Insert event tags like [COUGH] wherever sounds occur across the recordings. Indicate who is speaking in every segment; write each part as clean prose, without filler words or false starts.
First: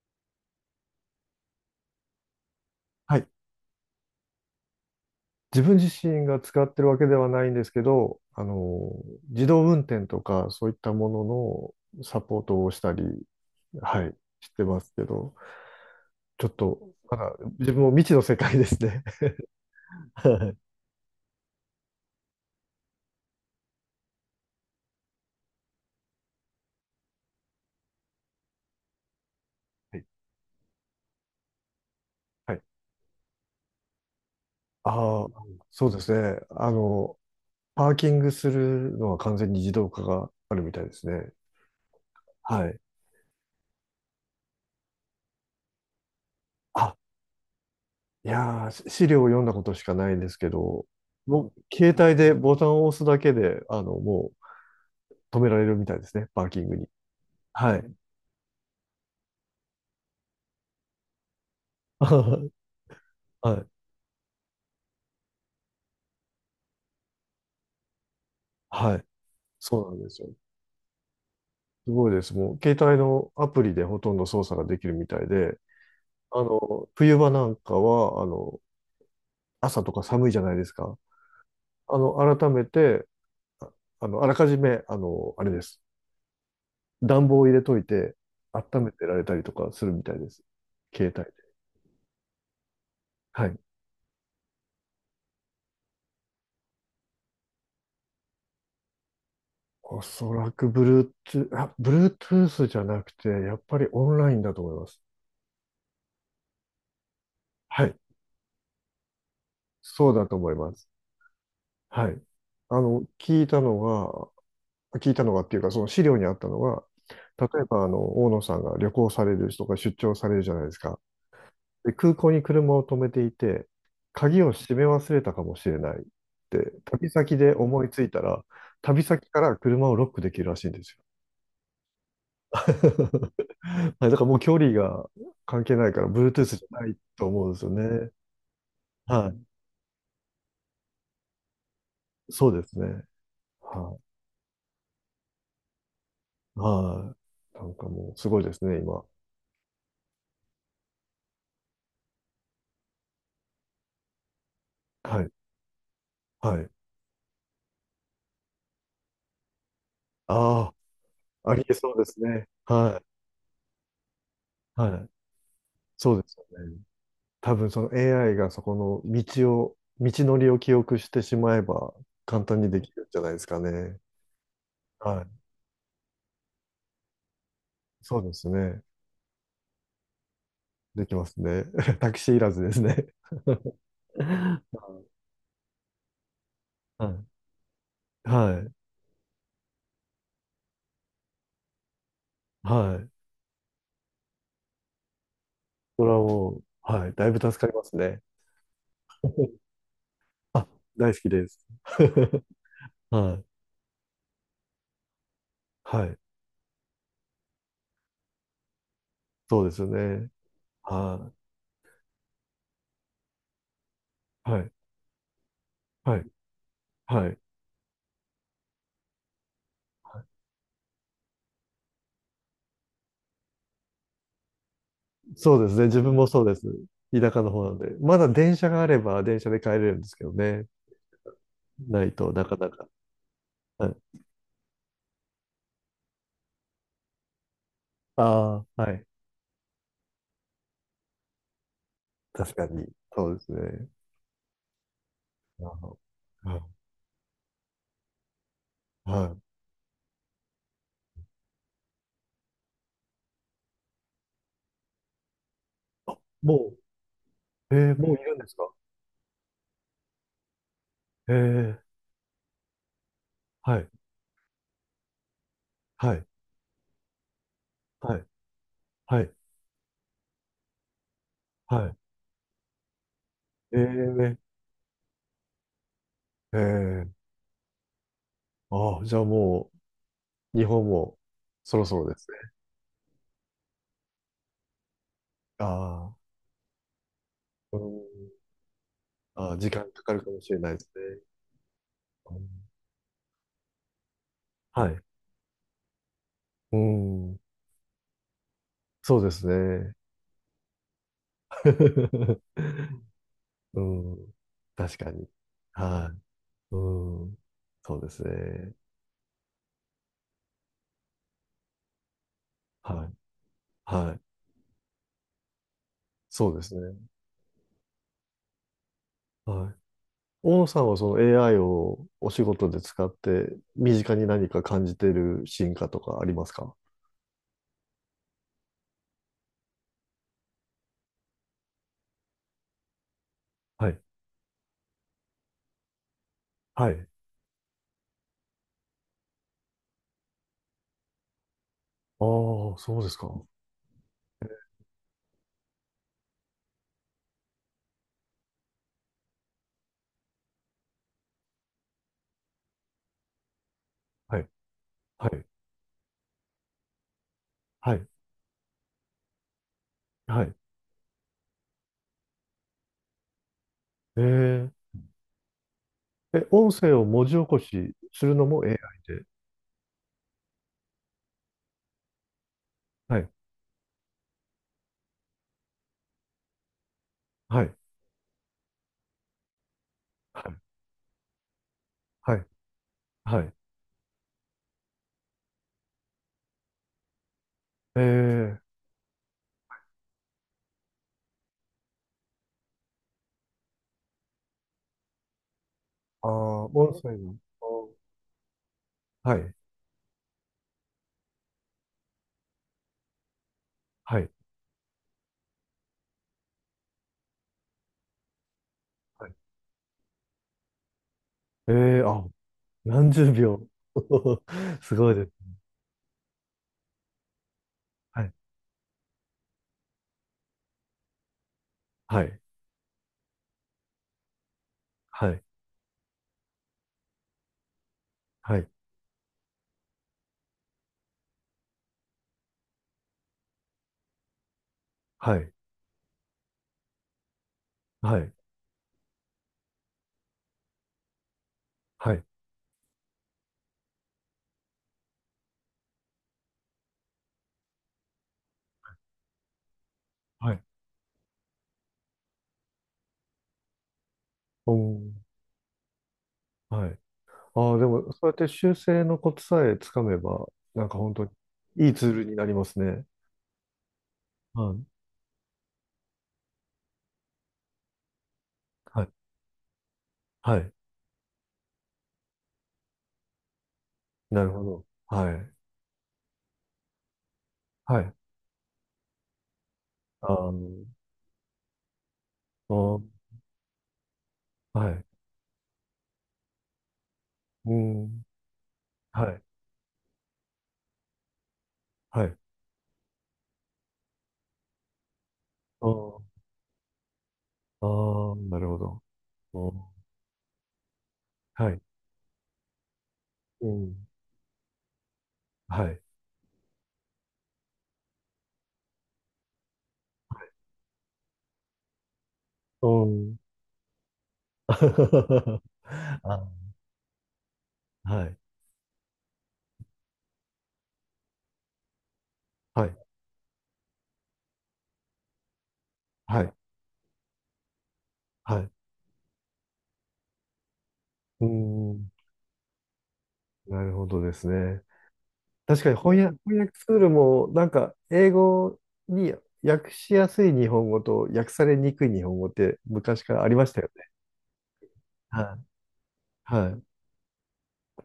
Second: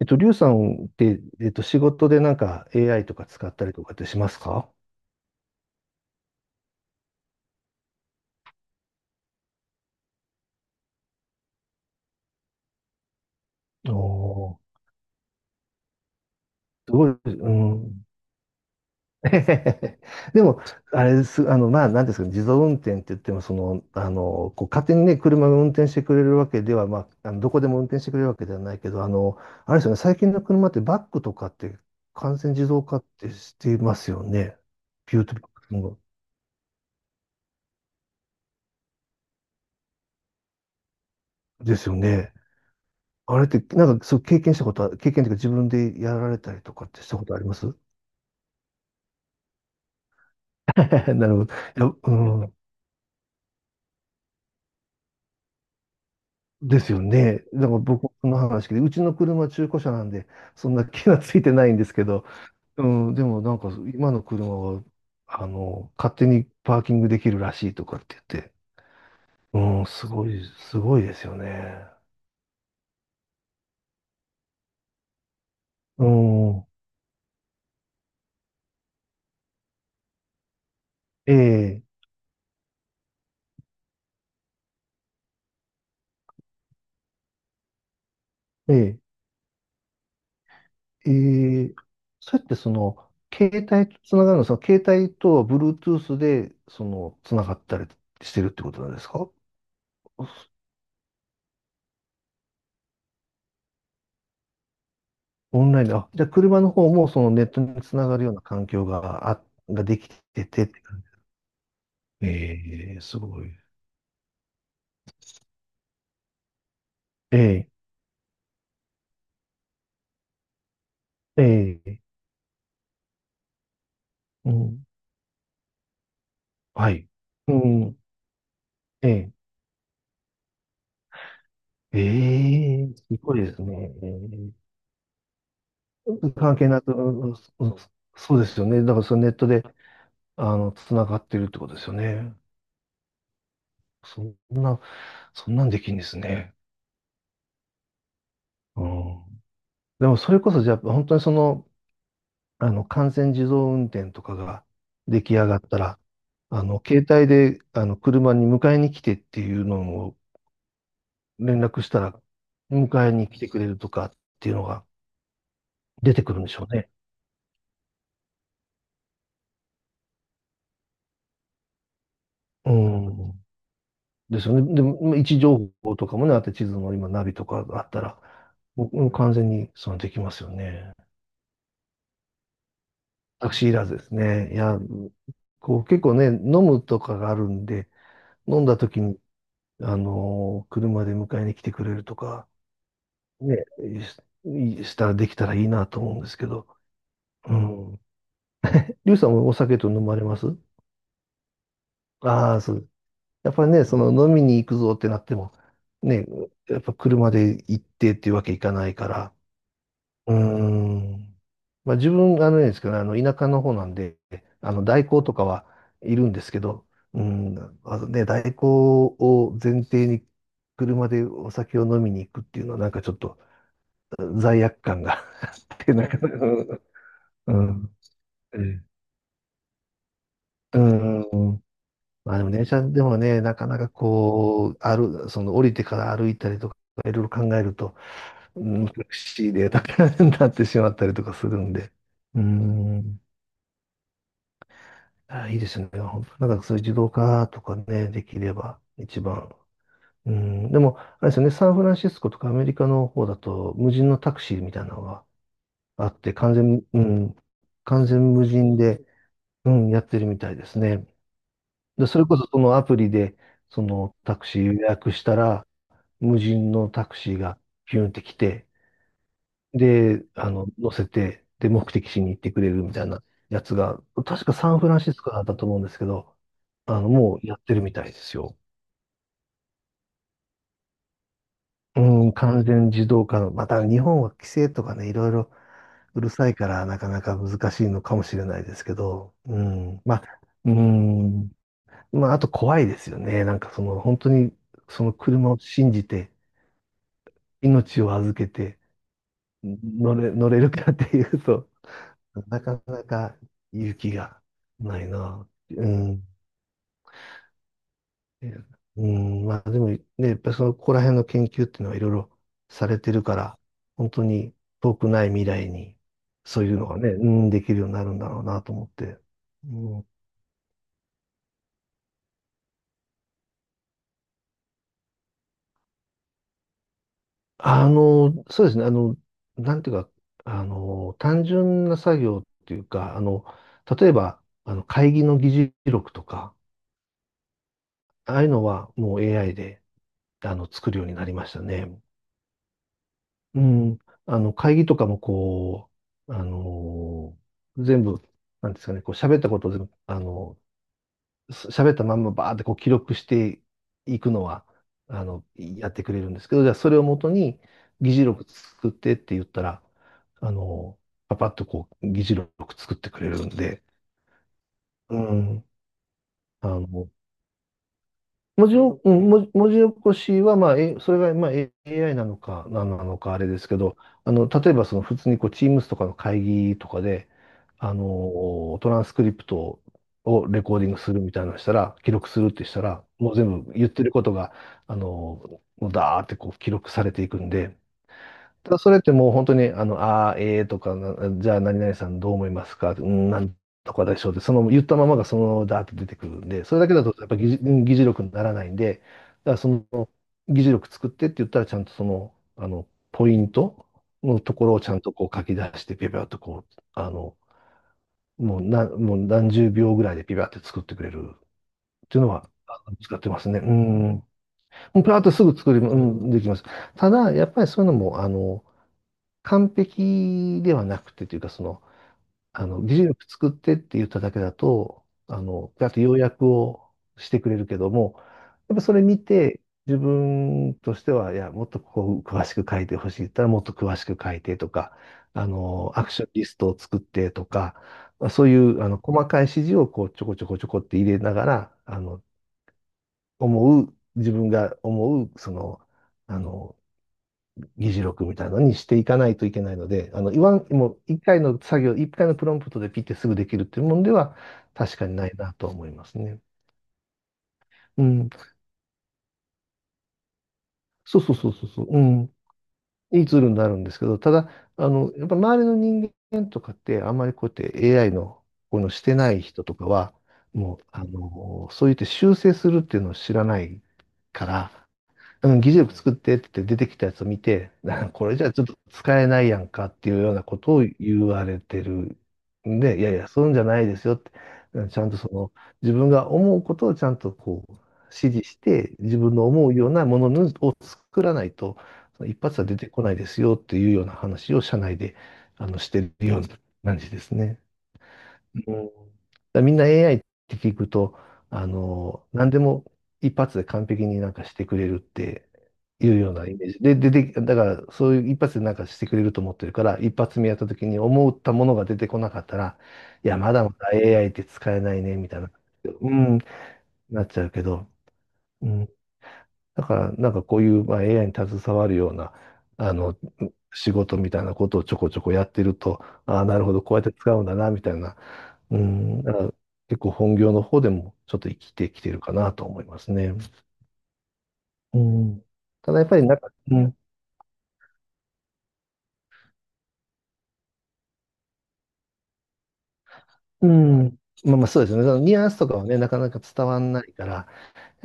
Speaker 1: リュウさんって、仕事でなんか AI と
Speaker 2: は
Speaker 1: か
Speaker 2: い。
Speaker 1: 使ったりとかってしますか？
Speaker 2: 自分自身が使ってるわけではないんですけど、自動運転とかそういったもののサポートをしたり、
Speaker 1: お
Speaker 2: はい、し
Speaker 1: お
Speaker 2: てますけど、ちょっと、
Speaker 1: ー、すごい、
Speaker 2: まだ
Speaker 1: う
Speaker 2: 自分も未
Speaker 1: ん。
Speaker 2: 知の世界ですね。
Speaker 1: [LAUGHS]
Speaker 2: [LAUGHS]
Speaker 1: で
Speaker 2: は
Speaker 1: も、あれです、なんですかね、自動運転って言っても、勝手にね、車が運転してくれるわけでは、まあ、あのどこでも運転してくれるわけではないけど、あれですよね、
Speaker 2: い。
Speaker 1: 最近の車ってバックとかって完全
Speaker 2: はい。
Speaker 1: 自動化ってしていますよね。ビュ
Speaker 2: あ
Speaker 1: ー
Speaker 2: あ、
Speaker 1: トバッ
Speaker 2: そう
Speaker 1: ク
Speaker 2: ですね。パーキングするのは完全に自動化があるみたいですね。
Speaker 1: ですよね。
Speaker 2: はい。
Speaker 1: あれって、なんか、そう、経験したことは、経験というか自分でやられたりとかっ
Speaker 2: あ、
Speaker 1: てしたことあります？
Speaker 2: いやー、資料を読んだことしかないですけど、
Speaker 1: [LAUGHS] なるほ
Speaker 2: も
Speaker 1: ど。
Speaker 2: う
Speaker 1: いや、
Speaker 2: 携帯で
Speaker 1: う
Speaker 2: ボ
Speaker 1: ん。
Speaker 2: タンを押すだけで、止められるみたいですね、パーキング
Speaker 1: で
Speaker 2: に。
Speaker 1: すよね。だから
Speaker 2: はい。
Speaker 1: 僕もその話で、うちの車中古車なんで、そんな気がついてないんですけど、
Speaker 2: [LAUGHS]
Speaker 1: うん、でもなん
Speaker 2: はい。
Speaker 1: か今の車は、あの、勝手にパーキングできるらしいとかって言って、
Speaker 2: はい。そ
Speaker 1: うん、
Speaker 2: うなん
Speaker 1: す
Speaker 2: です
Speaker 1: ご
Speaker 2: よ。
Speaker 1: い、すごいですよね。
Speaker 2: すごいです。もう、携帯のアプリでほとんど操作ができるみたいで、
Speaker 1: うん、
Speaker 2: 冬場なんかは、朝とか寒いじゃないですか。
Speaker 1: ええ、
Speaker 2: あの、改めて、ああの、あらかじめ、あれです。暖房を入れといて、
Speaker 1: え
Speaker 2: 温め
Speaker 1: え、
Speaker 2: てられたりとかするみたいです。
Speaker 1: え
Speaker 2: 携帯で。
Speaker 1: え、そうやってその、
Speaker 2: はい。
Speaker 1: 携帯とつながるの、その携帯とは Bluetooth で、その、つながったりしてるってことなんですか？
Speaker 2: おそらく Bluetooth じゃなくて、やっぱりオンラインだと思います。
Speaker 1: オンラインで、あ、じゃあ車の方もそのネットに
Speaker 2: はい。
Speaker 1: つながるような環境が、あ、ができ
Speaker 2: そうだと
Speaker 1: て
Speaker 2: 思い
Speaker 1: てっ
Speaker 2: ま
Speaker 1: て
Speaker 2: す。
Speaker 1: 感じ。
Speaker 2: はい。あ
Speaker 1: ええ
Speaker 2: の、
Speaker 1: す
Speaker 2: 聞
Speaker 1: ご
Speaker 2: い
Speaker 1: い。
Speaker 2: たのが、聞いたのがっていうか、その資料にあったのが、例え
Speaker 1: ええ
Speaker 2: ば、大野さんが旅行される人が出張されるじゃないですか。で、
Speaker 1: ええ
Speaker 2: 空港に車を止めていて、鍵
Speaker 1: う
Speaker 2: を閉め
Speaker 1: ん、
Speaker 2: 忘れたかもしれないって、
Speaker 1: はい。
Speaker 2: 旅先
Speaker 1: う
Speaker 2: で思い
Speaker 1: ん、
Speaker 2: ついたら、旅
Speaker 1: え
Speaker 2: 先から車をロックできるらしいんですよ。
Speaker 1: えええすごいで
Speaker 2: [LAUGHS]
Speaker 1: すね。
Speaker 2: はい、だか
Speaker 1: え
Speaker 2: らもう距離が関係ないから、
Speaker 1: え
Speaker 2: Bluetooth
Speaker 1: 関
Speaker 2: じ
Speaker 1: 係
Speaker 2: ゃ
Speaker 1: な
Speaker 2: な
Speaker 1: く、う
Speaker 2: い
Speaker 1: ん
Speaker 2: と
Speaker 1: うん
Speaker 2: 思うんです
Speaker 1: う
Speaker 2: よ
Speaker 1: ん、
Speaker 2: ね。
Speaker 1: そうですよね。だからそのネ
Speaker 2: は
Speaker 1: ットで、あの、つながってるってことですよ
Speaker 2: い。
Speaker 1: ね。
Speaker 2: そうですね。は
Speaker 1: そんな、そんなんできんですね。
Speaker 2: い。はい。なんかもう、すごいですね、
Speaker 1: う
Speaker 2: 今。
Speaker 1: ん。でもそれこそじゃあ、本当に、完全自動運転とかが
Speaker 2: は
Speaker 1: 出
Speaker 2: い。
Speaker 1: 来上がったら、
Speaker 2: はい。
Speaker 1: 携帯で、あの、車に迎えに来てっていうのを
Speaker 2: ああ、あ
Speaker 1: 連
Speaker 2: りえ
Speaker 1: 絡し
Speaker 2: そう
Speaker 1: た
Speaker 2: です
Speaker 1: ら、
Speaker 2: ね。は
Speaker 1: 迎えに来てくれるとかっていうの
Speaker 2: い。
Speaker 1: が
Speaker 2: はい。そ
Speaker 1: 出
Speaker 2: う
Speaker 1: て
Speaker 2: で
Speaker 1: く
Speaker 2: す
Speaker 1: るんで
Speaker 2: よ
Speaker 1: しょう
Speaker 2: ね。
Speaker 1: ね。
Speaker 2: 多分その AI がそこの道を、道のりを記憶してしまえば簡単に
Speaker 1: う
Speaker 2: できるんじゃないで
Speaker 1: ん。
Speaker 2: すかね。
Speaker 1: ですよね。でも、位
Speaker 2: はい。
Speaker 1: 置情報とかもね、あって地図の今ナビとかがあった
Speaker 2: そ
Speaker 1: ら、
Speaker 2: うですね。
Speaker 1: もう完全にそのできますよね。
Speaker 2: できますね。[LAUGHS] タクシーいらずですね。
Speaker 1: タクシーいらずですね。いや、
Speaker 2: [LAUGHS] は
Speaker 1: こう結構ね、飲むとか
Speaker 2: い。
Speaker 1: があるんで、
Speaker 2: は
Speaker 1: 飲ん
Speaker 2: い。
Speaker 1: だ時に、あのー車で迎えに来てくれるとか、
Speaker 2: はい。はい、
Speaker 1: ね、しいしたらできたらいいなと
Speaker 2: それ
Speaker 1: 思う
Speaker 2: は
Speaker 1: んですけ
Speaker 2: もう、
Speaker 1: ど。
Speaker 2: はい。だいぶ助
Speaker 1: う
Speaker 2: かります
Speaker 1: ん。
Speaker 2: ね。
Speaker 1: リュウさんもお
Speaker 2: [LAUGHS]
Speaker 1: 酒と飲まれます？
Speaker 2: あ、大好きです。[LAUGHS]
Speaker 1: ああそう。
Speaker 2: はい。
Speaker 1: やっぱりね、その飲みに行くぞってなっても、
Speaker 2: はい。
Speaker 1: ね、やっぱ車で行ってっていうわけいかないから。
Speaker 2: そうですよね。
Speaker 1: うー
Speaker 2: は
Speaker 1: ん。まあ自分、あのねですけどね、あの、田舎の方なんで、
Speaker 2: い。はい。
Speaker 1: あの、代行とかはい
Speaker 2: はい。
Speaker 1: るんですけど、う
Speaker 2: はい。
Speaker 1: ん、まあのね、代行を前提に車でお酒を飲みに行くっていうのはなんかちょっと罪悪感が [LAUGHS]
Speaker 2: そうで
Speaker 1: あ
Speaker 2: す
Speaker 1: っ
Speaker 2: ね。
Speaker 1: て、
Speaker 2: 自
Speaker 1: なん
Speaker 2: 分
Speaker 1: か、
Speaker 2: もそうです。田舎の
Speaker 1: う
Speaker 2: 方なん
Speaker 1: ん、
Speaker 2: で。まだ電
Speaker 1: え
Speaker 2: 車が
Speaker 1: え、
Speaker 2: あれば電車で帰れるんですけどね。
Speaker 1: うん。
Speaker 2: ないと
Speaker 1: まあ
Speaker 2: な
Speaker 1: でも
Speaker 2: か
Speaker 1: 電
Speaker 2: な
Speaker 1: 車
Speaker 2: か。
Speaker 1: でもね、なかな
Speaker 2: は
Speaker 1: か
Speaker 2: い。
Speaker 1: こう、歩、その降りてから歩いたりとか、いろいろ考えると、う
Speaker 2: ああ、
Speaker 1: ん、
Speaker 2: は
Speaker 1: 難
Speaker 2: い。
Speaker 1: しいデータに [LAUGHS] なってしまったりとかするんで。う
Speaker 2: 確かに。
Speaker 1: ん。
Speaker 2: そうですね。
Speaker 1: あ、いい
Speaker 2: あ
Speaker 1: ですね。
Speaker 2: の、
Speaker 1: 本当な
Speaker 2: は
Speaker 1: ん
Speaker 2: い。
Speaker 1: かそういう自動化とかね、できれば
Speaker 2: は
Speaker 1: 一
Speaker 2: い、
Speaker 1: 番。うん。でも、あれですよね、サンフランシスコとかアメリカの方だと、無人のタクシーみたいなのがあって、完
Speaker 2: も
Speaker 1: 全、うん、
Speaker 2: う、えー、
Speaker 1: 完
Speaker 2: もうい
Speaker 1: 全
Speaker 2: るん
Speaker 1: 無
Speaker 2: ですか？
Speaker 1: 人で、うん、やってるみたいですね。
Speaker 2: えー、
Speaker 1: で、それこそそのアプリで、
Speaker 2: は
Speaker 1: そ
Speaker 2: い、
Speaker 1: のタクシー予約したら、
Speaker 2: はい、
Speaker 1: 無人のタクシーがピュンっ
Speaker 2: は
Speaker 1: て
Speaker 2: い、
Speaker 1: 来て、
Speaker 2: はい、
Speaker 1: で、あの、乗せて、で、
Speaker 2: は
Speaker 1: 目
Speaker 2: い。
Speaker 1: 的地に行ってくれるみたいなやつ
Speaker 2: え
Speaker 1: が、
Speaker 2: ー、
Speaker 1: 確かサンフランシスコだったと思うんですけど、
Speaker 2: え
Speaker 1: あ
Speaker 2: ー、
Speaker 1: の、もうやってるみたいですよ。
Speaker 2: ああ、じゃあもう、日本もそろそ
Speaker 1: う
Speaker 2: ろです
Speaker 1: ん、
Speaker 2: ね。
Speaker 1: 完全自動化の、また日本は規制とかね、いろいろ
Speaker 2: ああ、
Speaker 1: うるさいから、なかなか難
Speaker 2: う
Speaker 1: しい
Speaker 2: ん、
Speaker 1: のかもしれないですけど、
Speaker 2: ああ、
Speaker 1: う
Speaker 2: 時間か
Speaker 1: ん、
Speaker 2: か
Speaker 1: ま
Speaker 2: る
Speaker 1: あ、
Speaker 2: かもしれない
Speaker 1: う
Speaker 2: ですね。
Speaker 1: ん、まあ、
Speaker 2: う
Speaker 1: あ
Speaker 2: ん、
Speaker 1: と怖いですよね。なんかその、本当に、
Speaker 2: はい。
Speaker 1: その車を信じて、
Speaker 2: うん、
Speaker 1: 命を預けて
Speaker 2: そうですね。
Speaker 1: 乗れるかっていうと [LAUGHS]、なか
Speaker 2: [LAUGHS]
Speaker 1: なか
Speaker 2: う
Speaker 1: 勇気
Speaker 2: ん。
Speaker 1: が
Speaker 2: 確
Speaker 1: ない
Speaker 2: かに。
Speaker 1: な。う
Speaker 2: は
Speaker 1: ん。
Speaker 2: い。うん。そうです
Speaker 1: え
Speaker 2: ね。
Speaker 1: うん、まあでもね、やっぱりそのここら辺の研究っていうのはいろいろされ
Speaker 2: は
Speaker 1: て
Speaker 2: い。
Speaker 1: るから、本
Speaker 2: はい。
Speaker 1: 当に遠くない未来に、
Speaker 2: そうで
Speaker 1: そうい
Speaker 2: す
Speaker 1: うの
Speaker 2: ね。
Speaker 1: がね、うん、できるようになるんだろうなと思って。
Speaker 2: はい。
Speaker 1: うん、
Speaker 2: 大野さんはその AI をお仕事で使って、身近に何か感じている進化とかありますか？
Speaker 1: そうですね、なんていうか、単純な作業っていうか、あの、
Speaker 2: はい。
Speaker 1: 例えば、あの、会議の議事録とか、
Speaker 2: はい。
Speaker 1: ああいうのはもう AI であの作るようになりましたね。
Speaker 2: ああ、そうですか。
Speaker 1: うん。あの、会議とかもこう、あのー全部、なんですかね、こう喋ったことを全部、あのす喋ったまんまバーってこう記録していく
Speaker 2: は
Speaker 1: の
Speaker 2: い。
Speaker 1: は、あ
Speaker 2: は
Speaker 1: の、
Speaker 2: い。
Speaker 1: やってくれるんですけど、じゃあそれをもとに
Speaker 2: はい。
Speaker 1: 議事録作ってって言ったら、
Speaker 2: は
Speaker 1: あ
Speaker 2: い。
Speaker 1: のパパッとこう議事録作ってくれるんで、
Speaker 2: えー、
Speaker 1: うん。
Speaker 2: え、
Speaker 1: あ
Speaker 2: 音声を
Speaker 1: の
Speaker 2: 文字起こしするのも
Speaker 1: 文字
Speaker 2: AI
Speaker 1: を、う
Speaker 2: で。
Speaker 1: ん文字起こしは、まあ、えそれが、まあ、AI なのか、何な
Speaker 2: は
Speaker 1: の
Speaker 2: い。
Speaker 1: か、あれですけど、あの、例えば、その、普通に、こう、Teams とかの会議とかで、
Speaker 2: はい。
Speaker 1: あの、トランスクリプト
Speaker 2: は
Speaker 1: を
Speaker 2: い。
Speaker 1: レコーディングするみたいなのしたら、記録
Speaker 2: は
Speaker 1: す
Speaker 2: い。
Speaker 1: るってしたら、もう
Speaker 2: はい。
Speaker 1: 全部言ってることが、あの、もうダーってこう記録されていくんで、
Speaker 2: えー、
Speaker 1: ただそれってもう本当に、あの、あー、ええーとかな、じゃあ何々さんどう思いますか、うん、なんとかでしょうって、その言ったままがそのままだーって出てく
Speaker 2: あ
Speaker 1: るん
Speaker 2: あ、
Speaker 1: で、それだ
Speaker 2: 音
Speaker 1: けだと
Speaker 2: 声
Speaker 1: やっ
Speaker 2: の。
Speaker 1: ぱり
Speaker 2: あ
Speaker 1: 議事力にならないんで、
Speaker 2: ー、は
Speaker 1: だか
Speaker 2: い。
Speaker 1: らその議事力作ってって言ったらちゃんとその、あの、ポイント
Speaker 2: はい。
Speaker 1: のところをちゃんとこう書き出して、ピュピュッとこう、あの、もう
Speaker 2: はい、
Speaker 1: 何十秒ぐらいでピュピュッて作ってくれる
Speaker 2: えー、
Speaker 1: っていう
Speaker 2: あ、
Speaker 1: のは、あの
Speaker 2: 何
Speaker 1: 使って
Speaker 2: 十
Speaker 1: ますね。う
Speaker 2: 秒。
Speaker 1: ん。も
Speaker 2: [LAUGHS] す
Speaker 1: う
Speaker 2: ご
Speaker 1: ピ
Speaker 2: い
Speaker 1: ーッ
Speaker 2: です。
Speaker 1: とすぐ作り、うん、できます。ただ、やっぱりそういうのも、
Speaker 2: は
Speaker 1: あ
Speaker 2: い。
Speaker 1: の、完璧ではなくてというか、その、
Speaker 2: はい。
Speaker 1: あの、技術力作ってって言っただけだと、
Speaker 2: は
Speaker 1: あ
Speaker 2: い。
Speaker 1: の、あと要約をしてくれるけども、
Speaker 2: はい。
Speaker 1: やっぱそれ見て、自分としては、いや、もっとここ詳しく書いてほしいって言ったら、もっと詳しく書いてとか、
Speaker 2: は
Speaker 1: あ
Speaker 2: い。
Speaker 1: の、アクションリストを作ってとか、
Speaker 2: は
Speaker 1: まあ
Speaker 2: い。
Speaker 1: そういう、あの、細かい指示をこう、ちょこちょこちょこって入れながら、あ
Speaker 2: は
Speaker 1: の、
Speaker 2: い。
Speaker 1: 自分が思う、その、あの、議事録みたいなのにしていかないといけないので、あの、言
Speaker 2: は
Speaker 1: わ
Speaker 2: い。
Speaker 1: ん、もう一回の作業、一回のプロンプトでピッてすぐできるっていうもんでは
Speaker 2: お
Speaker 1: 確かに
Speaker 2: ー、
Speaker 1: ないなと思いますね。
Speaker 2: はい。ああ、で
Speaker 1: う
Speaker 2: も、そう
Speaker 1: ん。
Speaker 2: やって修正のコツさえつかめば、なんか本
Speaker 1: そう
Speaker 2: 当に
Speaker 1: そうそうそうそう。
Speaker 2: いい
Speaker 1: う
Speaker 2: ツー
Speaker 1: ん。
Speaker 2: ルになりますね。
Speaker 1: いいツールになるんですけど、ただ、
Speaker 2: はい。
Speaker 1: やっぱ周りの人間とかって、あんまりこうやって AI のこういうのし
Speaker 2: はい。
Speaker 1: てない人とかは、
Speaker 2: はい。
Speaker 1: もう、そう言って修正するっていうのを知らない
Speaker 2: な
Speaker 1: か
Speaker 2: るほど。
Speaker 1: ら、
Speaker 2: はい。
Speaker 1: うん、議事録作ってって出てきたやつを見て、
Speaker 2: は
Speaker 1: [LAUGHS]
Speaker 2: い。
Speaker 1: これじゃちょっと使えないやんかっていう
Speaker 2: あ
Speaker 1: ようなこと
Speaker 2: の、
Speaker 1: を言われてる
Speaker 2: あ
Speaker 1: んで、
Speaker 2: ー、
Speaker 1: いやいや、そういうんじゃないですよって、うん、
Speaker 2: は
Speaker 1: ち
Speaker 2: い。
Speaker 1: ゃんとその自分が思うことをちゃんとこ
Speaker 2: う
Speaker 1: う
Speaker 2: ん。
Speaker 1: 指示して、自
Speaker 2: は
Speaker 1: 分
Speaker 2: い。
Speaker 1: の思うようなものを作らないと、
Speaker 2: は
Speaker 1: その
Speaker 2: い。
Speaker 1: 一発は出てこないですよっていうような話を社内で
Speaker 2: あ
Speaker 1: してる
Speaker 2: ー
Speaker 1: ような感じですね。
Speaker 2: あー、なる
Speaker 1: う
Speaker 2: ほ
Speaker 1: ん、だか
Speaker 2: ど。
Speaker 1: ら
Speaker 2: う
Speaker 1: みんな
Speaker 2: ん、
Speaker 1: AI って聞くと、
Speaker 2: はい。
Speaker 1: 何でも一発で
Speaker 2: う
Speaker 1: 完
Speaker 2: ん。
Speaker 1: 璧になんかしてくれるって
Speaker 2: はい。
Speaker 1: いうようなイメージ。で、で、で、だからそういう一発でなんかしてくれると思ってるから、一発目やった時に思ったものが出てこなかったら、
Speaker 2: う
Speaker 1: いや、
Speaker 2: ん。
Speaker 1: まだまだ AI って使えないね、みたいな、
Speaker 2: [LAUGHS]
Speaker 1: うん、
Speaker 2: あ、
Speaker 1: なっちゃうけど、
Speaker 2: はい、
Speaker 1: うん。だから、なんかこういう、まあ、AI に携わるような、
Speaker 2: は
Speaker 1: あ
Speaker 2: い、
Speaker 1: の、仕事みたいなことをちょこちょこやってると、あ
Speaker 2: は
Speaker 1: あ、
Speaker 2: い、
Speaker 1: なるほど、こうやって使うんだな、みたいな、
Speaker 2: はい。う
Speaker 1: うん、だから結構本業の方でもちょっ
Speaker 2: ー
Speaker 1: と生きてき
Speaker 2: ん、
Speaker 1: てるかなと思いますね。
Speaker 2: なるほどですね。
Speaker 1: うん、
Speaker 2: 確か
Speaker 1: た
Speaker 2: に
Speaker 1: だやっぱ
Speaker 2: 翻
Speaker 1: りなん
Speaker 2: 訳、
Speaker 1: か、
Speaker 2: 翻訳ツールも、なんか、英語に訳しやすい日本語と訳されにくい日本語って昔からありま
Speaker 1: う
Speaker 2: したよね。
Speaker 1: まあまあそうですよね。そのニュアン
Speaker 2: は
Speaker 1: ス
Speaker 2: い、
Speaker 1: とかはね、なかなか伝
Speaker 2: は
Speaker 1: わ
Speaker 2: い、
Speaker 1: んないから、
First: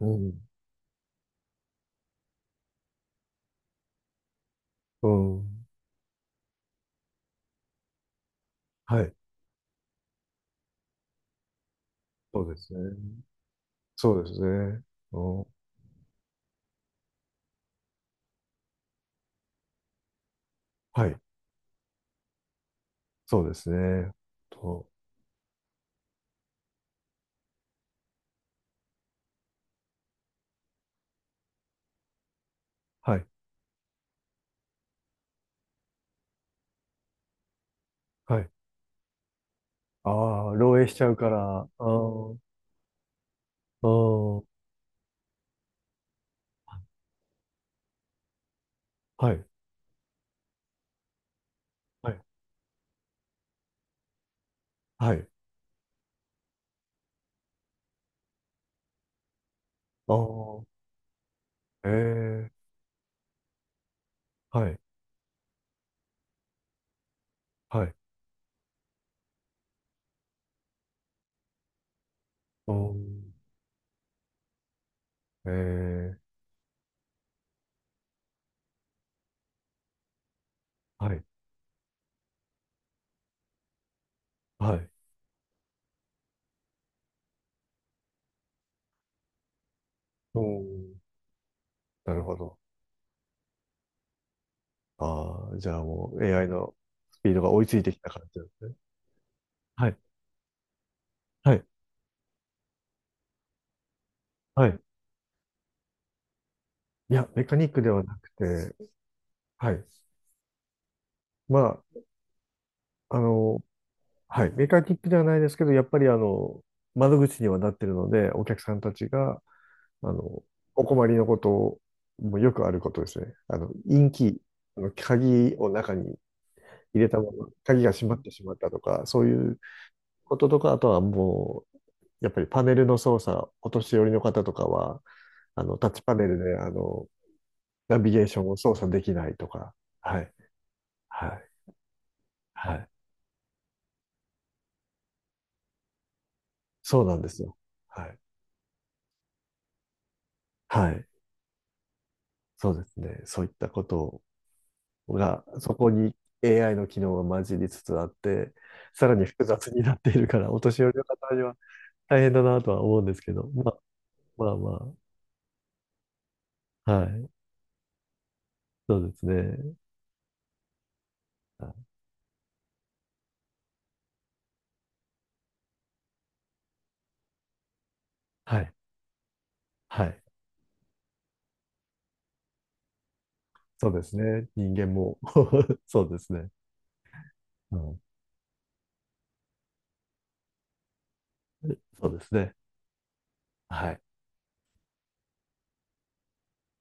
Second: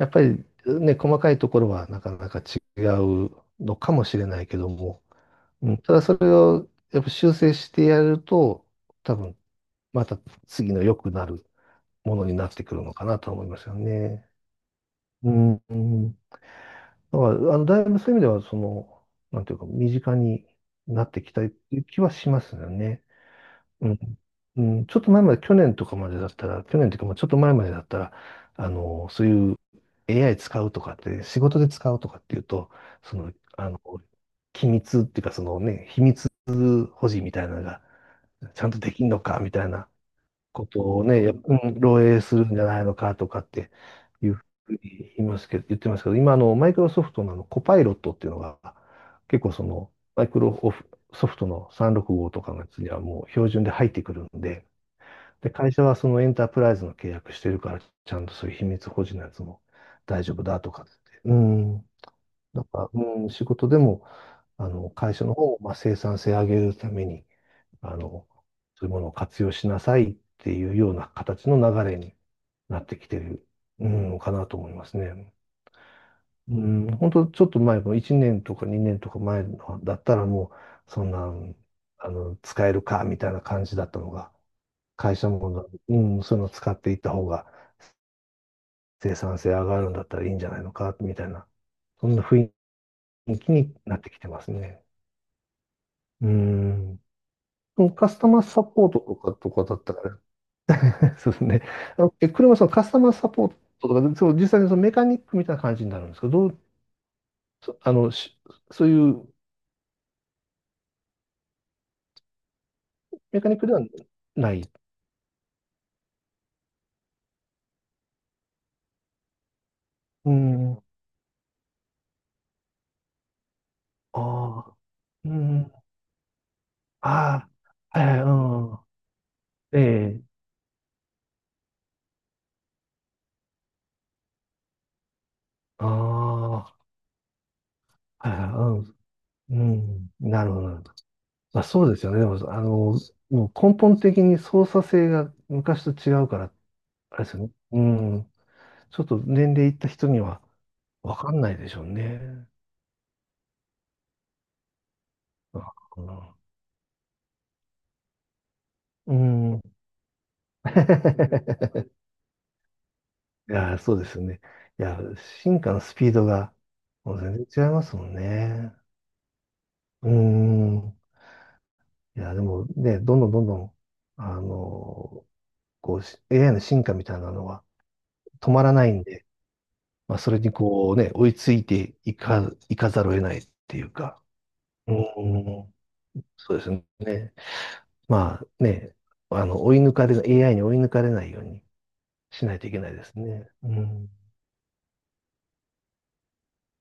Speaker 2: う
Speaker 1: っぱ
Speaker 2: ん、
Speaker 1: りね、細かいところはなかなか違うのかもしれないけども、
Speaker 2: うん、
Speaker 1: うん、ただそれをやっぱ修正してやると、
Speaker 2: はい、
Speaker 1: 多分また次の良くなるものに
Speaker 2: そ
Speaker 1: な
Speaker 2: う
Speaker 1: っ
Speaker 2: で
Speaker 1: て
Speaker 2: す
Speaker 1: くるのかな
Speaker 2: ね。
Speaker 1: と思いますよ
Speaker 2: そう
Speaker 1: ね。
Speaker 2: ですね。
Speaker 1: う
Speaker 2: うん、
Speaker 1: ん、うんだから、だいぶそういう意味では、その、なんていうか、身近にな
Speaker 2: は
Speaker 1: っ
Speaker 2: い、
Speaker 1: てきたっていう気はしますよね。
Speaker 2: そうです
Speaker 1: うん。
Speaker 2: ね。
Speaker 1: うん、
Speaker 2: と、
Speaker 1: ちょっと前まで、去年とかまでだったら、去年というか、まあちょっと前までだったら、そういう AI 使うとかって、仕事で使うとかっていうと、そ
Speaker 2: はい、
Speaker 1: の、あの、機密っていうか、そのね、秘密保持みたいなのが、
Speaker 2: はい。
Speaker 1: ちゃんとできんのかみたいな
Speaker 2: ああ、
Speaker 1: こ
Speaker 2: 漏
Speaker 1: と
Speaker 2: 洩しち
Speaker 1: を
Speaker 2: ゃう
Speaker 1: ね、
Speaker 2: か
Speaker 1: やっ
Speaker 2: ら、
Speaker 1: うん
Speaker 2: あ
Speaker 1: 漏洩
Speaker 2: あ、
Speaker 1: するんじゃないのかとかって
Speaker 2: ああ、
Speaker 1: いう
Speaker 2: は
Speaker 1: ふうに言いますけど、言ってますけど、今あのマイクロソフトのあのコパイロットっていうのが、
Speaker 2: い、
Speaker 1: 結構そのマイクロソフトの
Speaker 2: はい、
Speaker 1: 365とかのやつにはもう標準で入ってくるんで、
Speaker 2: はい、
Speaker 1: で、会社はそのエンタープライズの契約してるから、ちゃんとそういう秘密保持のやつも
Speaker 2: あ
Speaker 1: 大丈夫だ
Speaker 2: あ、
Speaker 1: とかって。うん。
Speaker 2: ええ、
Speaker 1: なんか、うん、仕事でも、
Speaker 2: はい、
Speaker 1: 会社の方をまあ生産性上げるために、
Speaker 2: はい。
Speaker 1: あの、そういうものを活用しなさいっていうような形の流れに
Speaker 2: お
Speaker 1: なってきて
Speaker 2: ー、
Speaker 1: る、うん、かなと思いますね。
Speaker 2: ええ、
Speaker 1: うん、本当ちょっと前の1年とか2年とか前のだったらもう、そん
Speaker 2: はい、
Speaker 1: な、使えるかみたいな感じだったのが、
Speaker 2: はい。
Speaker 1: 会社も、うん、そういうのを使っていった方が生産性上がるんだったらいいん
Speaker 2: お
Speaker 1: じゃな
Speaker 2: ー、
Speaker 1: いのか、みたいな、そ
Speaker 2: な
Speaker 1: ん
Speaker 2: る
Speaker 1: な
Speaker 2: ほ
Speaker 1: 雰
Speaker 2: ど。
Speaker 1: 囲気になってきてますね。
Speaker 2: ああ、じゃあもう
Speaker 1: う
Speaker 2: AI の
Speaker 1: ん。
Speaker 2: スピードが追いついてき
Speaker 1: カ
Speaker 2: た
Speaker 1: ス
Speaker 2: 感
Speaker 1: タ
Speaker 2: じ
Speaker 1: マー
Speaker 2: なんで
Speaker 1: サ
Speaker 2: すね。
Speaker 1: ポートとかとかだっ
Speaker 2: は
Speaker 1: た
Speaker 2: い、
Speaker 1: ら、[LAUGHS] そうです
Speaker 2: は
Speaker 1: ね。
Speaker 2: い、
Speaker 1: 車はそのカスタマーサポートとか、その実際
Speaker 2: は
Speaker 1: にそ
Speaker 2: い。
Speaker 1: のメカニックみたいな感じになるんですけど、どう、
Speaker 2: いや、メカニッ
Speaker 1: そ
Speaker 2: クで
Speaker 1: あ
Speaker 2: は
Speaker 1: の、
Speaker 2: なく
Speaker 1: しそう
Speaker 2: て、
Speaker 1: いう
Speaker 2: はい。まあ、
Speaker 1: メカニックでは
Speaker 2: はい。
Speaker 1: な
Speaker 2: メ
Speaker 1: い。
Speaker 2: カニックではないですけど、やっぱり窓口にはなってるので、お客さんたちが、あ
Speaker 1: う
Speaker 2: の、
Speaker 1: ん。あ
Speaker 2: お困りのこともよくあることですね。インキー、
Speaker 1: あ、う
Speaker 2: 鍵を
Speaker 1: ん。
Speaker 2: 中に入れたまま
Speaker 1: あ
Speaker 2: 鍵が
Speaker 1: あ、は
Speaker 2: 閉
Speaker 1: い
Speaker 2: ま
Speaker 1: は
Speaker 2: っ
Speaker 1: い、
Speaker 2: てしまったと
Speaker 1: う
Speaker 2: か、そういう
Speaker 1: ん。ええ、
Speaker 2: こととか、あとはもう、やっぱりパネルの操作、お年寄りの方とかは、
Speaker 1: あ
Speaker 2: タ
Speaker 1: あ、
Speaker 2: ッチパネルで、
Speaker 1: は
Speaker 2: ナビゲー
Speaker 1: い
Speaker 2: ションを操
Speaker 1: は
Speaker 2: 作できないと
Speaker 1: い、う
Speaker 2: か、
Speaker 1: ん。
Speaker 2: は
Speaker 1: うん。
Speaker 2: い、
Speaker 1: なるほど、なるほど。
Speaker 2: は
Speaker 1: まあ、
Speaker 2: い、
Speaker 1: そうですよね。でも、
Speaker 2: はい、
Speaker 1: もう根本的に操作性が昔と違うから、
Speaker 2: そうな
Speaker 1: あ
Speaker 2: ん
Speaker 1: れ
Speaker 2: で
Speaker 1: です
Speaker 2: す
Speaker 1: よね。
Speaker 2: よ。
Speaker 1: う
Speaker 2: はい、
Speaker 1: ん。ちょっと年齢いった人には
Speaker 2: はい、
Speaker 1: 分かんないでしょうね。
Speaker 2: そうですね。そういったことが、そこ
Speaker 1: うん、
Speaker 2: に AI の機能が混じりつつあって、さら
Speaker 1: う
Speaker 2: に複
Speaker 1: ん。
Speaker 2: 雑になっているから、お年寄りの方には
Speaker 1: [LAUGHS]
Speaker 2: 大変だなとは思うんですけど、
Speaker 1: い
Speaker 2: ま
Speaker 1: やー、
Speaker 2: あ、
Speaker 1: そうですよね。
Speaker 2: まあ
Speaker 1: い
Speaker 2: ま
Speaker 1: やー、進化のスピードが
Speaker 2: あ、は
Speaker 1: もう
Speaker 2: い、
Speaker 1: 全然違いますもんね。
Speaker 2: そうですね。
Speaker 1: うーん。いやー、でもね、どんどんどんどん、あの、こう、AI の進化みたいなのは止
Speaker 2: は
Speaker 1: まら
Speaker 2: い。
Speaker 1: ないんで、
Speaker 2: は
Speaker 1: まあ、
Speaker 2: い。
Speaker 1: それにこうね、追いついていか、いかざるを得ないってい
Speaker 2: そ
Speaker 1: う
Speaker 2: うです
Speaker 1: か、
Speaker 2: ね。人間
Speaker 1: う
Speaker 2: も [LAUGHS]
Speaker 1: ーん、
Speaker 2: そうですね。
Speaker 1: そうですね。
Speaker 2: うん。
Speaker 1: まあね、あの、追い抜かれ、AI に追い抜かれないように
Speaker 2: そうです
Speaker 1: し
Speaker 2: ね。
Speaker 1: ないといけないですね。う
Speaker 2: はい。
Speaker 1: ん